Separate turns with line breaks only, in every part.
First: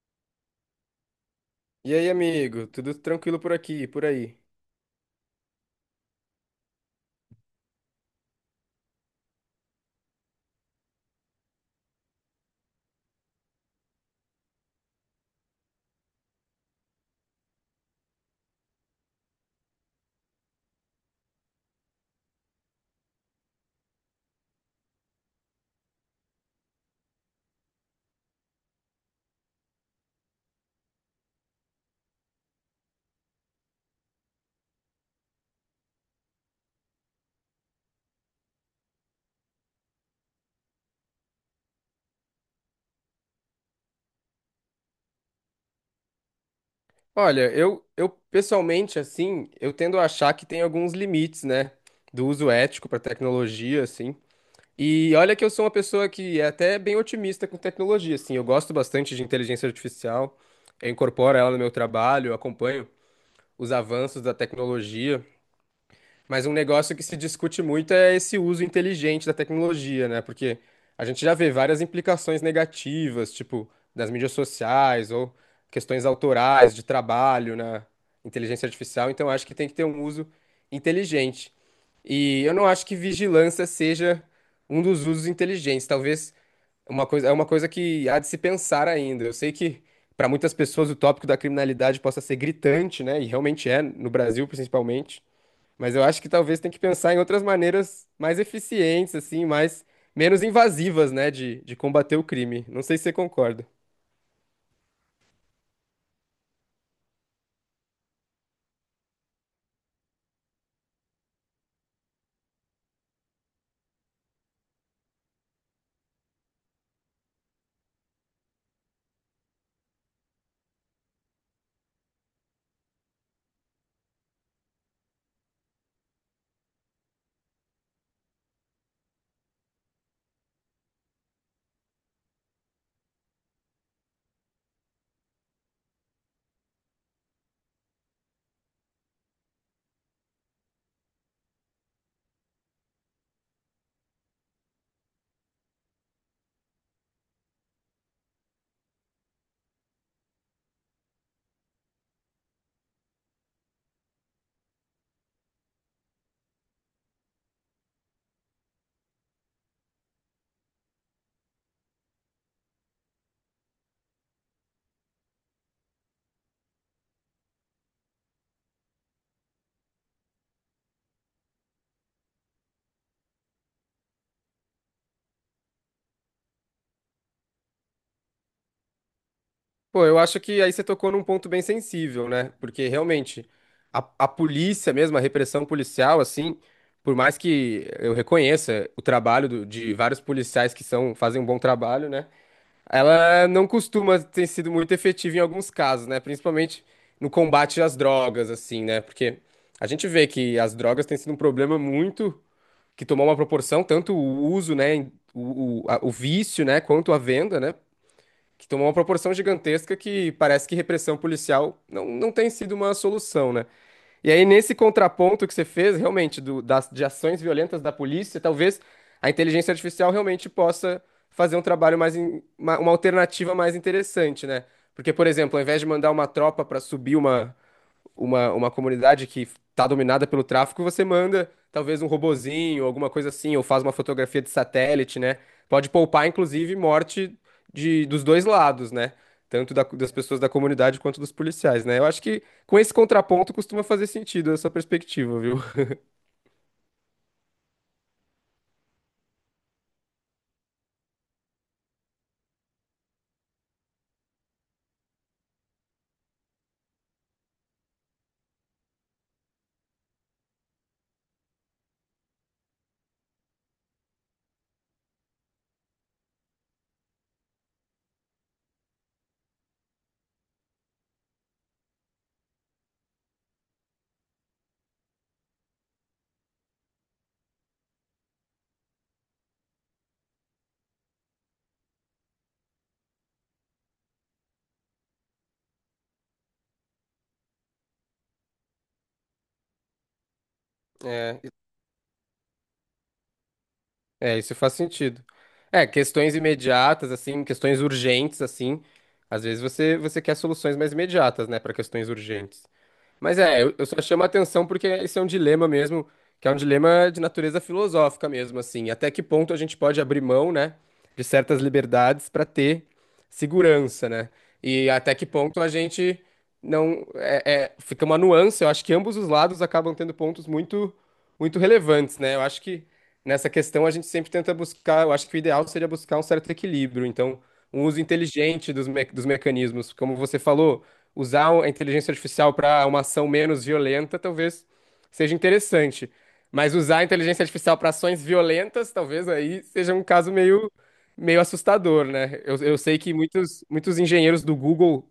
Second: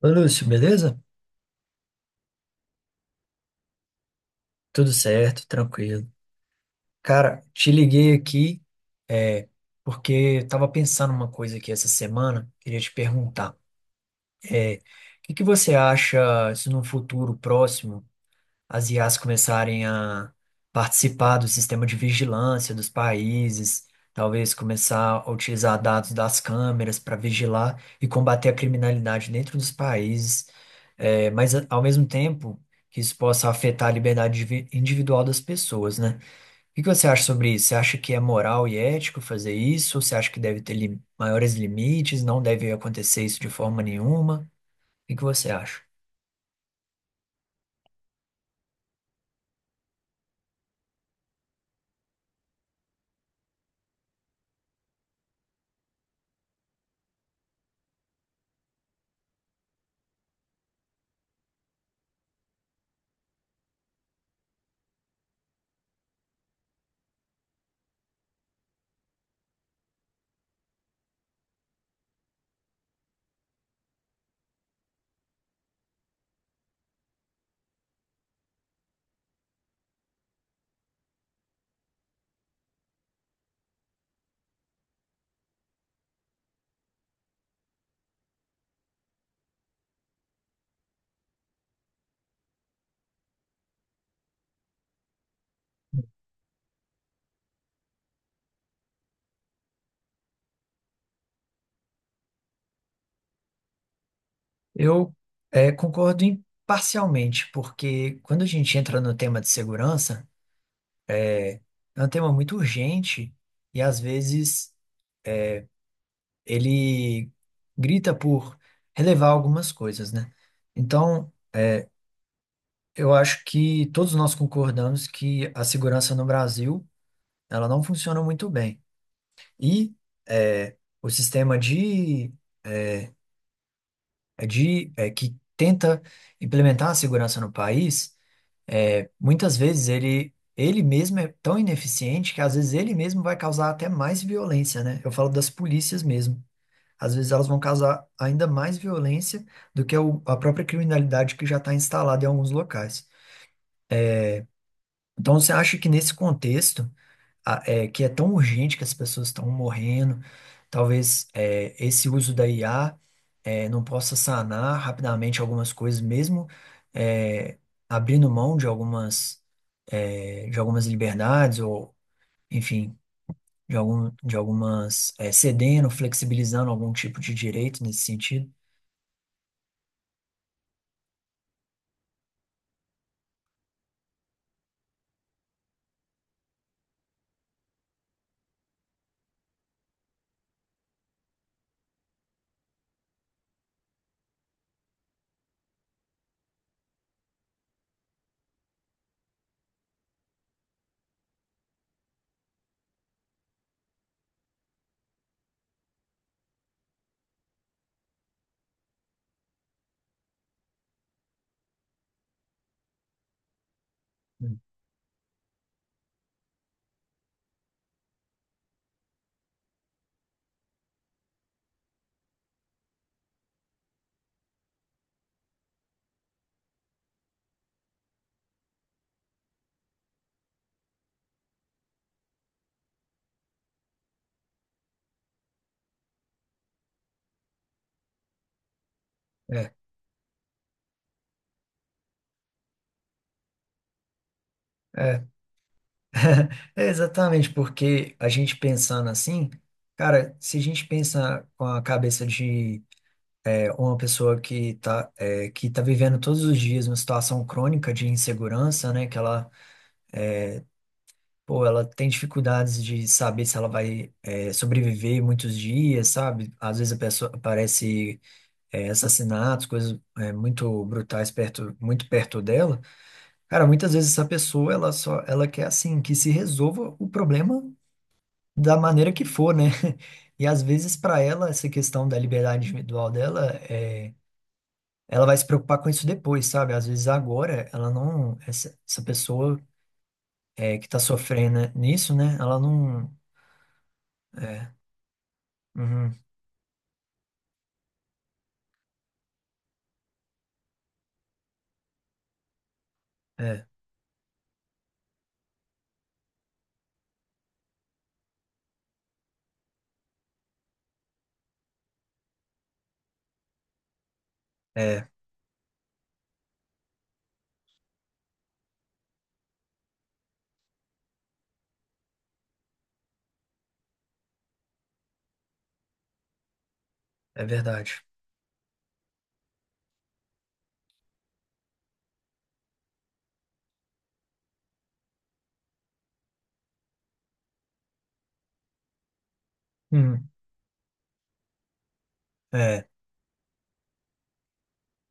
Ô, Lúcio, beleza?
E aí, amigo? Tudo tranquilo por aqui, e por aí?
Tudo certo, tranquilo. Cara, te liguei aqui, é, porque eu tava pensando uma coisa aqui essa semana, queria te perguntar. O que que você acha se num futuro próximo. As IAs começarem a participar do sistema de vigilância dos países, talvez começar a utilizar dados das câmeras para vigilar e combater a criminalidade dentro dos países, Mas ao mesmo tempo que isso possa afetar a liberdade individual das pessoas, né? O que que você acha sobre isso? Você acha que é moral e ético fazer isso? Você acha que deve ter maiores limites? Não deve acontecer isso de forma nenhuma? O que que você acha?
Olha, eu pessoalmente, assim, eu tendo a achar que tem alguns limites, né, do uso ético para tecnologia, assim. E olha que eu sou uma pessoa que é até bem otimista com tecnologia, assim. Eu gosto bastante de inteligência artificial, eu incorporo ela no meu trabalho, eu acompanho os avanços da tecnologia. Mas um negócio que se discute muito é esse uso inteligente da tecnologia, né? Porque a gente já vê várias implicações negativas, tipo, das mídias sociais ou questões autorais de trabalho na inteligência artificial. Então, acho que tem que ter um uso inteligente. E eu não acho que vigilância seja um dos usos inteligentes. Talvez uma coisa, é uma coisa que há de se pensar ainda. Eu sei que para muitas pessoas o tópico da criminalidade possa ser gritante, né? E realmente é, no Brasil principalmente. Mas eu acho que talvez tem que pensar em outras maneiras mais eficientes, assim, mais menos invasivas, né, de combater o crime. Não sei se você concorda.
Eu concordo parcialmente, porque quando a gente entra no tema de segurança, é um tema muito urgente e às vezes ele grita por relevar algumas coisas, né? Então, eu acho que todos nós concordamos que a segurança no Brasil, ela não funciona muito bem. E eh, o sistema de, que tenta implementar a segurança no país. Muitas vezes ele, ele mesmo é tão ineficiente que às vezes ele mesmo vai causar até mais violência, né? Eu falo das polícias mesmo. Às vezes elas vão causar ainda mais violência do que a própria criminalidade que já está instalada em alguns locais. Então, você acha que nesse contexto que é tão urgente que as pessoas estão morrendo. Talvez esse uso da IA não possa sanar rapidamente algumas coisas, mesmo é, abrindo mão de algumas, de algumas liberdades, ou, enfim, de algumas, cedendo, flexibilizando algum tipo de direito nesse sentido.
Pô, eu acho que aí você tocou num ponto bem sensível, né? Porque realmente a polícia mesmo, a repressão policial, assim, por mais que eu reconheça o trabalho do- de vários policiais que são, fazem um bom trabalho, né? Ela não costuma ter sido muito efetiva em alguns casos, né? Principalmente no combate às drogas, assim, né? Porque a gente vê que as drogas têm sido um problema muito que tomou uma proporção, tanto o uso, né? Em- O a- o vício, né? Quanto a venda, né? Que tomou uma proporção gigantesca que parece que repressão policial não tem sido uma solução, né? E aí,
Hum.
nesse contraponto que você fez, realmente, do- das, de ações violentas da polícia, talvez a inteligência artificial realmente possa fazer um trabalho mais, in- uma alternativa mais interessante, né? Porque, por exemplo, ao invés de mandar uma tropa para subir uma, uma comunidade que está dominada pelo tráfico, você manda talvez um robozinho, alguma coisa assim, ou faz uma fotografia de satélite, né? Pode poupar, inclusive, morte de, dos dois lados, né?
É,
Tanto da- das pessoas da comunidade quanto dos policiais, né? Eu acho que com esse contraponto costuma fazer sentido essa
é.
perspectiva, viu?
É exatamente, porque a gente pensando assim, cara, se a gente pensa com a cabeça de uma pessoa que tá, que tá vivendo todos os dias uma situação crônica de insegurança, né? Que ela, pô, ela tem dificuldades de saber se ela vai, sobreviver muitos dias, sabe? Às vezes a pessoa aparece, assassinatos, coisas, muito brutais perto, muito perto dela. Cara, muitas vezes essa pessoa, ela só, ela quer, assim, que se resolva o problema da maneira que for, né? E às vezes para ela essa questão da liberdade individual dela é ela vai se preocupar com isso depois, sabe? Às vezes agora ela não, essa pessoa que tá
É,
sofrendo nisso, né? Ela não,
é, isso faz
é,
sentido. É,
uhum,
questões imediatas, assim, questões urgentes, assim. Às vezes você quer soluções mais imediatas, né, para questões urgentes. Mas é,
é,
eu só chamo a atenção porque esse é um dilema mesmo, que é um dilema de natureza filosófica mesmo, assim. Até que ponto a gente pode abrir mão, né, de certas liberdades para ter segurança, né? E
é,
até que ponto a gente não é, é- fica uma nuance. Eu acho que ambos os lados acabam tendo pontos muito, muito relevantes, né? Eu acho que nessa questão a gente sempre tenta buscar. Eu acho que o ideal seria buscar um certo equilíbrio. Então,
é,
um uso
verdade.
inteligente dos, me- dos mecanismos, como você falou, usar a inteligência artificial para uma ação menos violenta talvez seja interessante. Mas usar a inteligência artificial para ações violentas talvez aí seja um
Hum,
caso meio, meio assustador, né? Eu
é,
sei que muitos, muitos engenheiros do Google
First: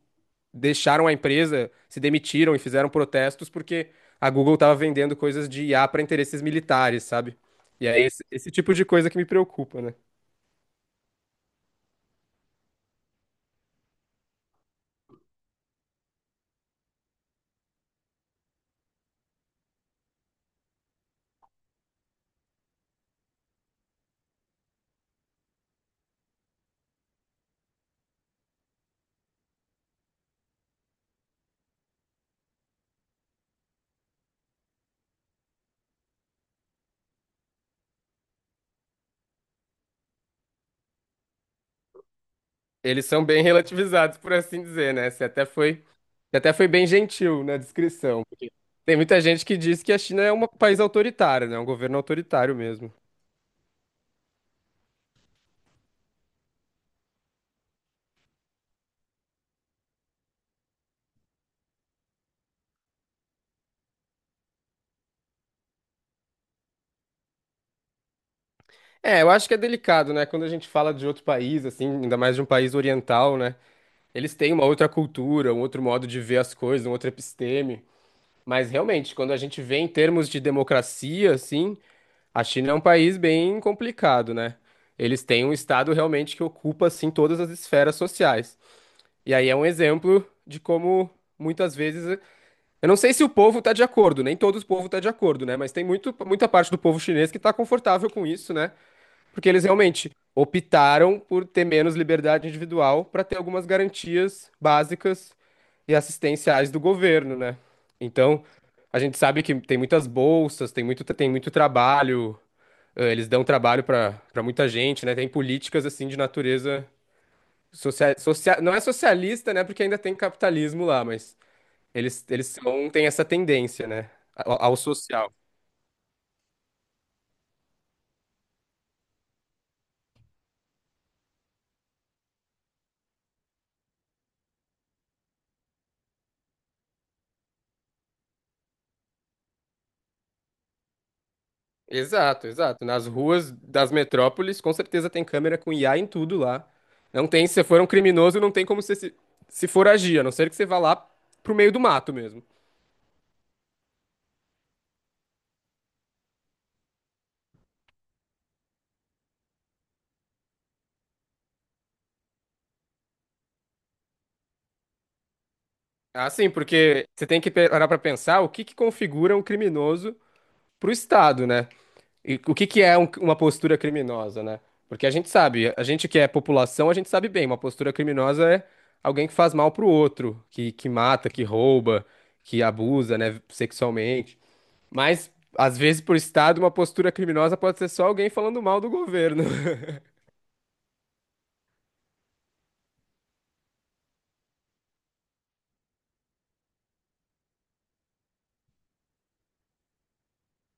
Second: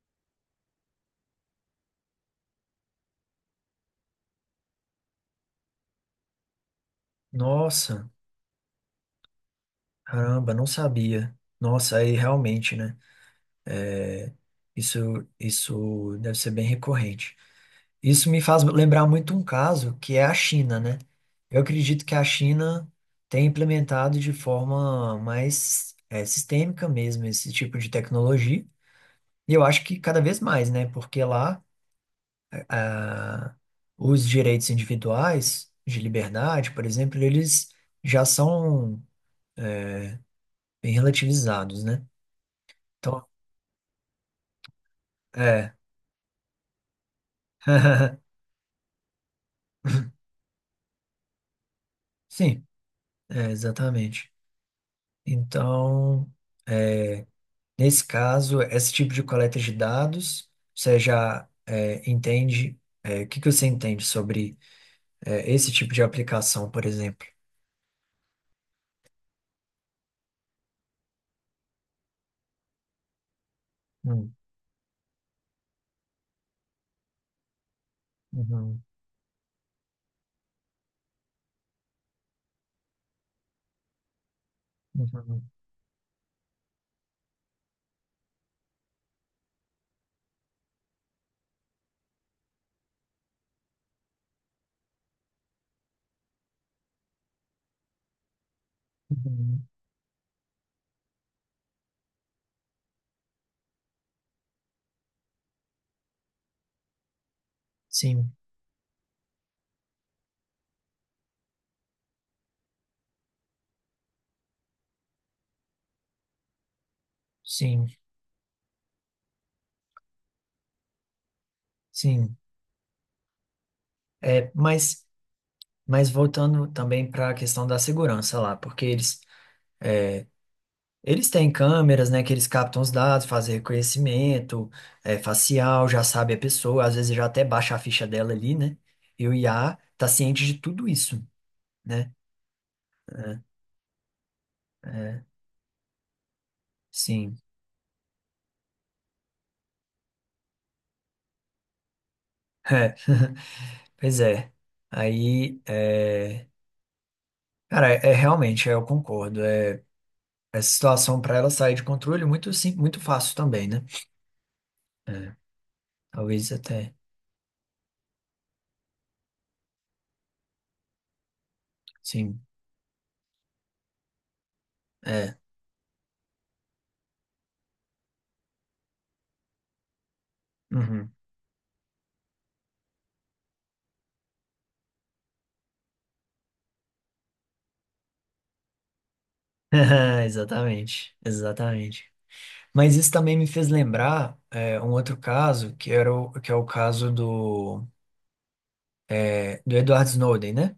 deixaram a empresa, se demitiram e fizeram protestos porque a Google estava vendendo coisas de IA para interesses militares, sabe? E é
nossa,
esse, esse tipo de coisa que me preocupa, né?
caramba, não sabia. Nossa, aí realmente, né? Isso, isso deve ser bem recorrente. Isso me faz lembrar muito um caso que é a China, né? Eu acredito que a China tem implementado de forma mais sistêmica mesmo esse tipo de tecnologia. E eu acho que cada vez mais, né? Porque lá ah, os direitos individuais de liberdade, por exemplo, eles já são bem relativizados, né?
Eles são
Então,
bem relativizados, por assim dizer, né?
é.
Você até foi bem gentil na descrição. Tem muita gente que diz que a China é um país autoritário, né? É um governo autoritário
Sim,
mesmo.
exatamente. Então, é, nesse caso, esse tipo de coleta de dados, você já entende. O que que você entende sobre esse tipo de aplicação, por exemplo?
É, eu, acho que é delicado, né? Quando a gente fala de outro país, assim, ainda mais de um país oriental, né? Eles
Hum,
têm uma outra cultura, um outro modo de ver as coisas, um outro episteme. Mas
uhum,
realmente, quando a gente vê em termos de democracia, assim, a China é um país bem complicado, né? Eles
uhum,
têm um estado realmente que ocupa, assim, todas as esferas sociais. E aí é um exemplo de como muitas vezes eu não sei se o povo está de acordo, nem todo o povo está de acordo, né? Mas tem muito, muita parte do povo chinês que está confortável com isso, né? Porque
uhum.
eles realmente optaram por ter menos liberdade individual para ter algumas garantias básicas e assistenciais do governo, né?
Sim,
Então, a gente sabe que tem muitas bolsas, tem muito trabalho, eles dão trabalho para muita gente, né? Tem políticas assim de natureza
sim,
social, social, não é socialista, né? Porque ainda tem capitalismo lá, mas eles,
sim.
eles são, têm essa tendência, né?
É,
Ao, ao
mas,
social.
mas, voltando também para a questão da segurança lá, porque eles têm câmeras, né, que eles captam os dados, fazem reconhecimento, facial, já sabe a pessoa, às vezes já até baixa a ficha dela ali, né? E o IA tá ciente de tudo isso, né?
Exato, exato. Nas
É,
ruas das metrópoles, com certeza
é,
tem câmera com IA em tudo lá. Não
sim.
tem, se você for um criminoso, não tem como você se, se foragir, a não ser que você vá lá pro meio do mato mesmo.
É, pois é. Aí, cara, é realmente, eu concordo. Essa situação para ela sair de controle é muito sim, muito fácil também, né? É,
Ah, sim,
Talvez até,
porque você tem que parar pra pensar o que que configura um criminoso pro Estado, né? E
sim.
o que que é um- uma postura criminosa, né? Porque a gente
É.
sabe, a gente que é população, a gente sabe bem, uma postura criminosa é alguém que faz mal pro outro, que
Uhum.
mata, que rouba, que abusa, né, sexualmente. Mas, às vezes, por Estado, uma postura criminosa pode ser só alguém falando mal do governo.
Exatamente, exatamente. Mas isso também me fez lembrar um outro caso, que era o, que é o caso do, do Edward Snowden, né?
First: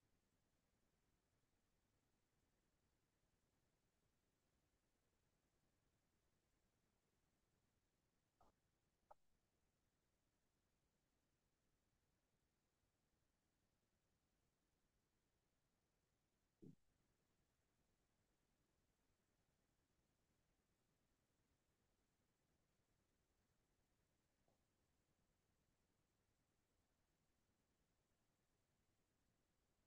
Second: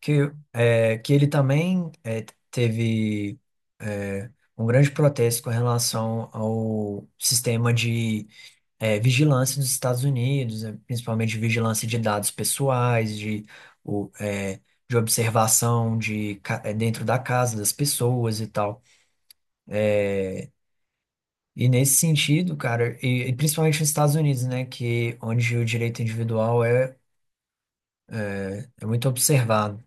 Que, que ele também teve é, um grande protesto com relação ao sistema de vigilância dos Estados Unidos, né? Principalmente de vigilância de dados pessoais, o, é, de observação de, dentro da casa das pessoas e tal. E nesse sentido, cara, e principalmente nos Estados Unidos, né, que onde o direito individual é muito observado.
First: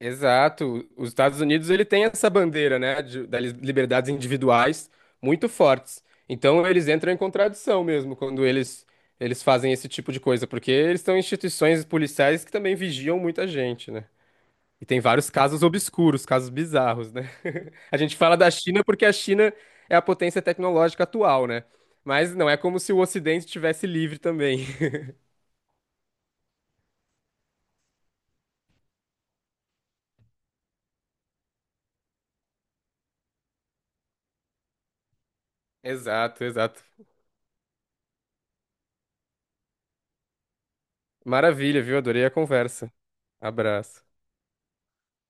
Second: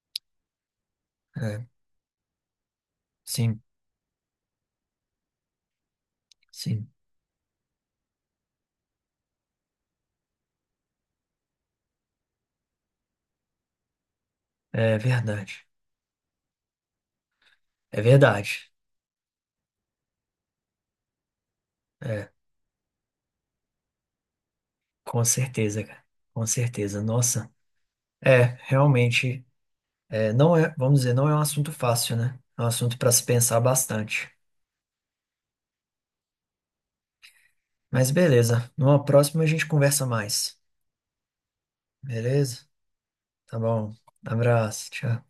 Exato. Os Estados
É,
Unidos ele tem essa bandeira, né, de, das
sim,
liberdades individuais muito fortes. Então
sim,
eles entram em contradição mesmo quando eles fazem esse tipo de coisa, porque eles são instituições policiais que também vigiam muita gente, né? E
é
tem vários casos
verdade.
obscuros, casos bizarros, né? A
É
gente fala da
verdade.
China porque a China é a potência tecnológica atual, né?
É,
Mas não é como se o Ocidente tivesse livre também.
com certeza, cara. Com certeza. Nossa, realmente, não é, vamos dizer, não é um assunto fácil, né? É um assunto para se pensar bastante.
Exato, exato.
Mas beleza, numa próxima a gente conversa mais.
Maravilha, viu? Adorei a
Beleza?
conversa.
Tá bom.
Abraço.
Abraço, tchau.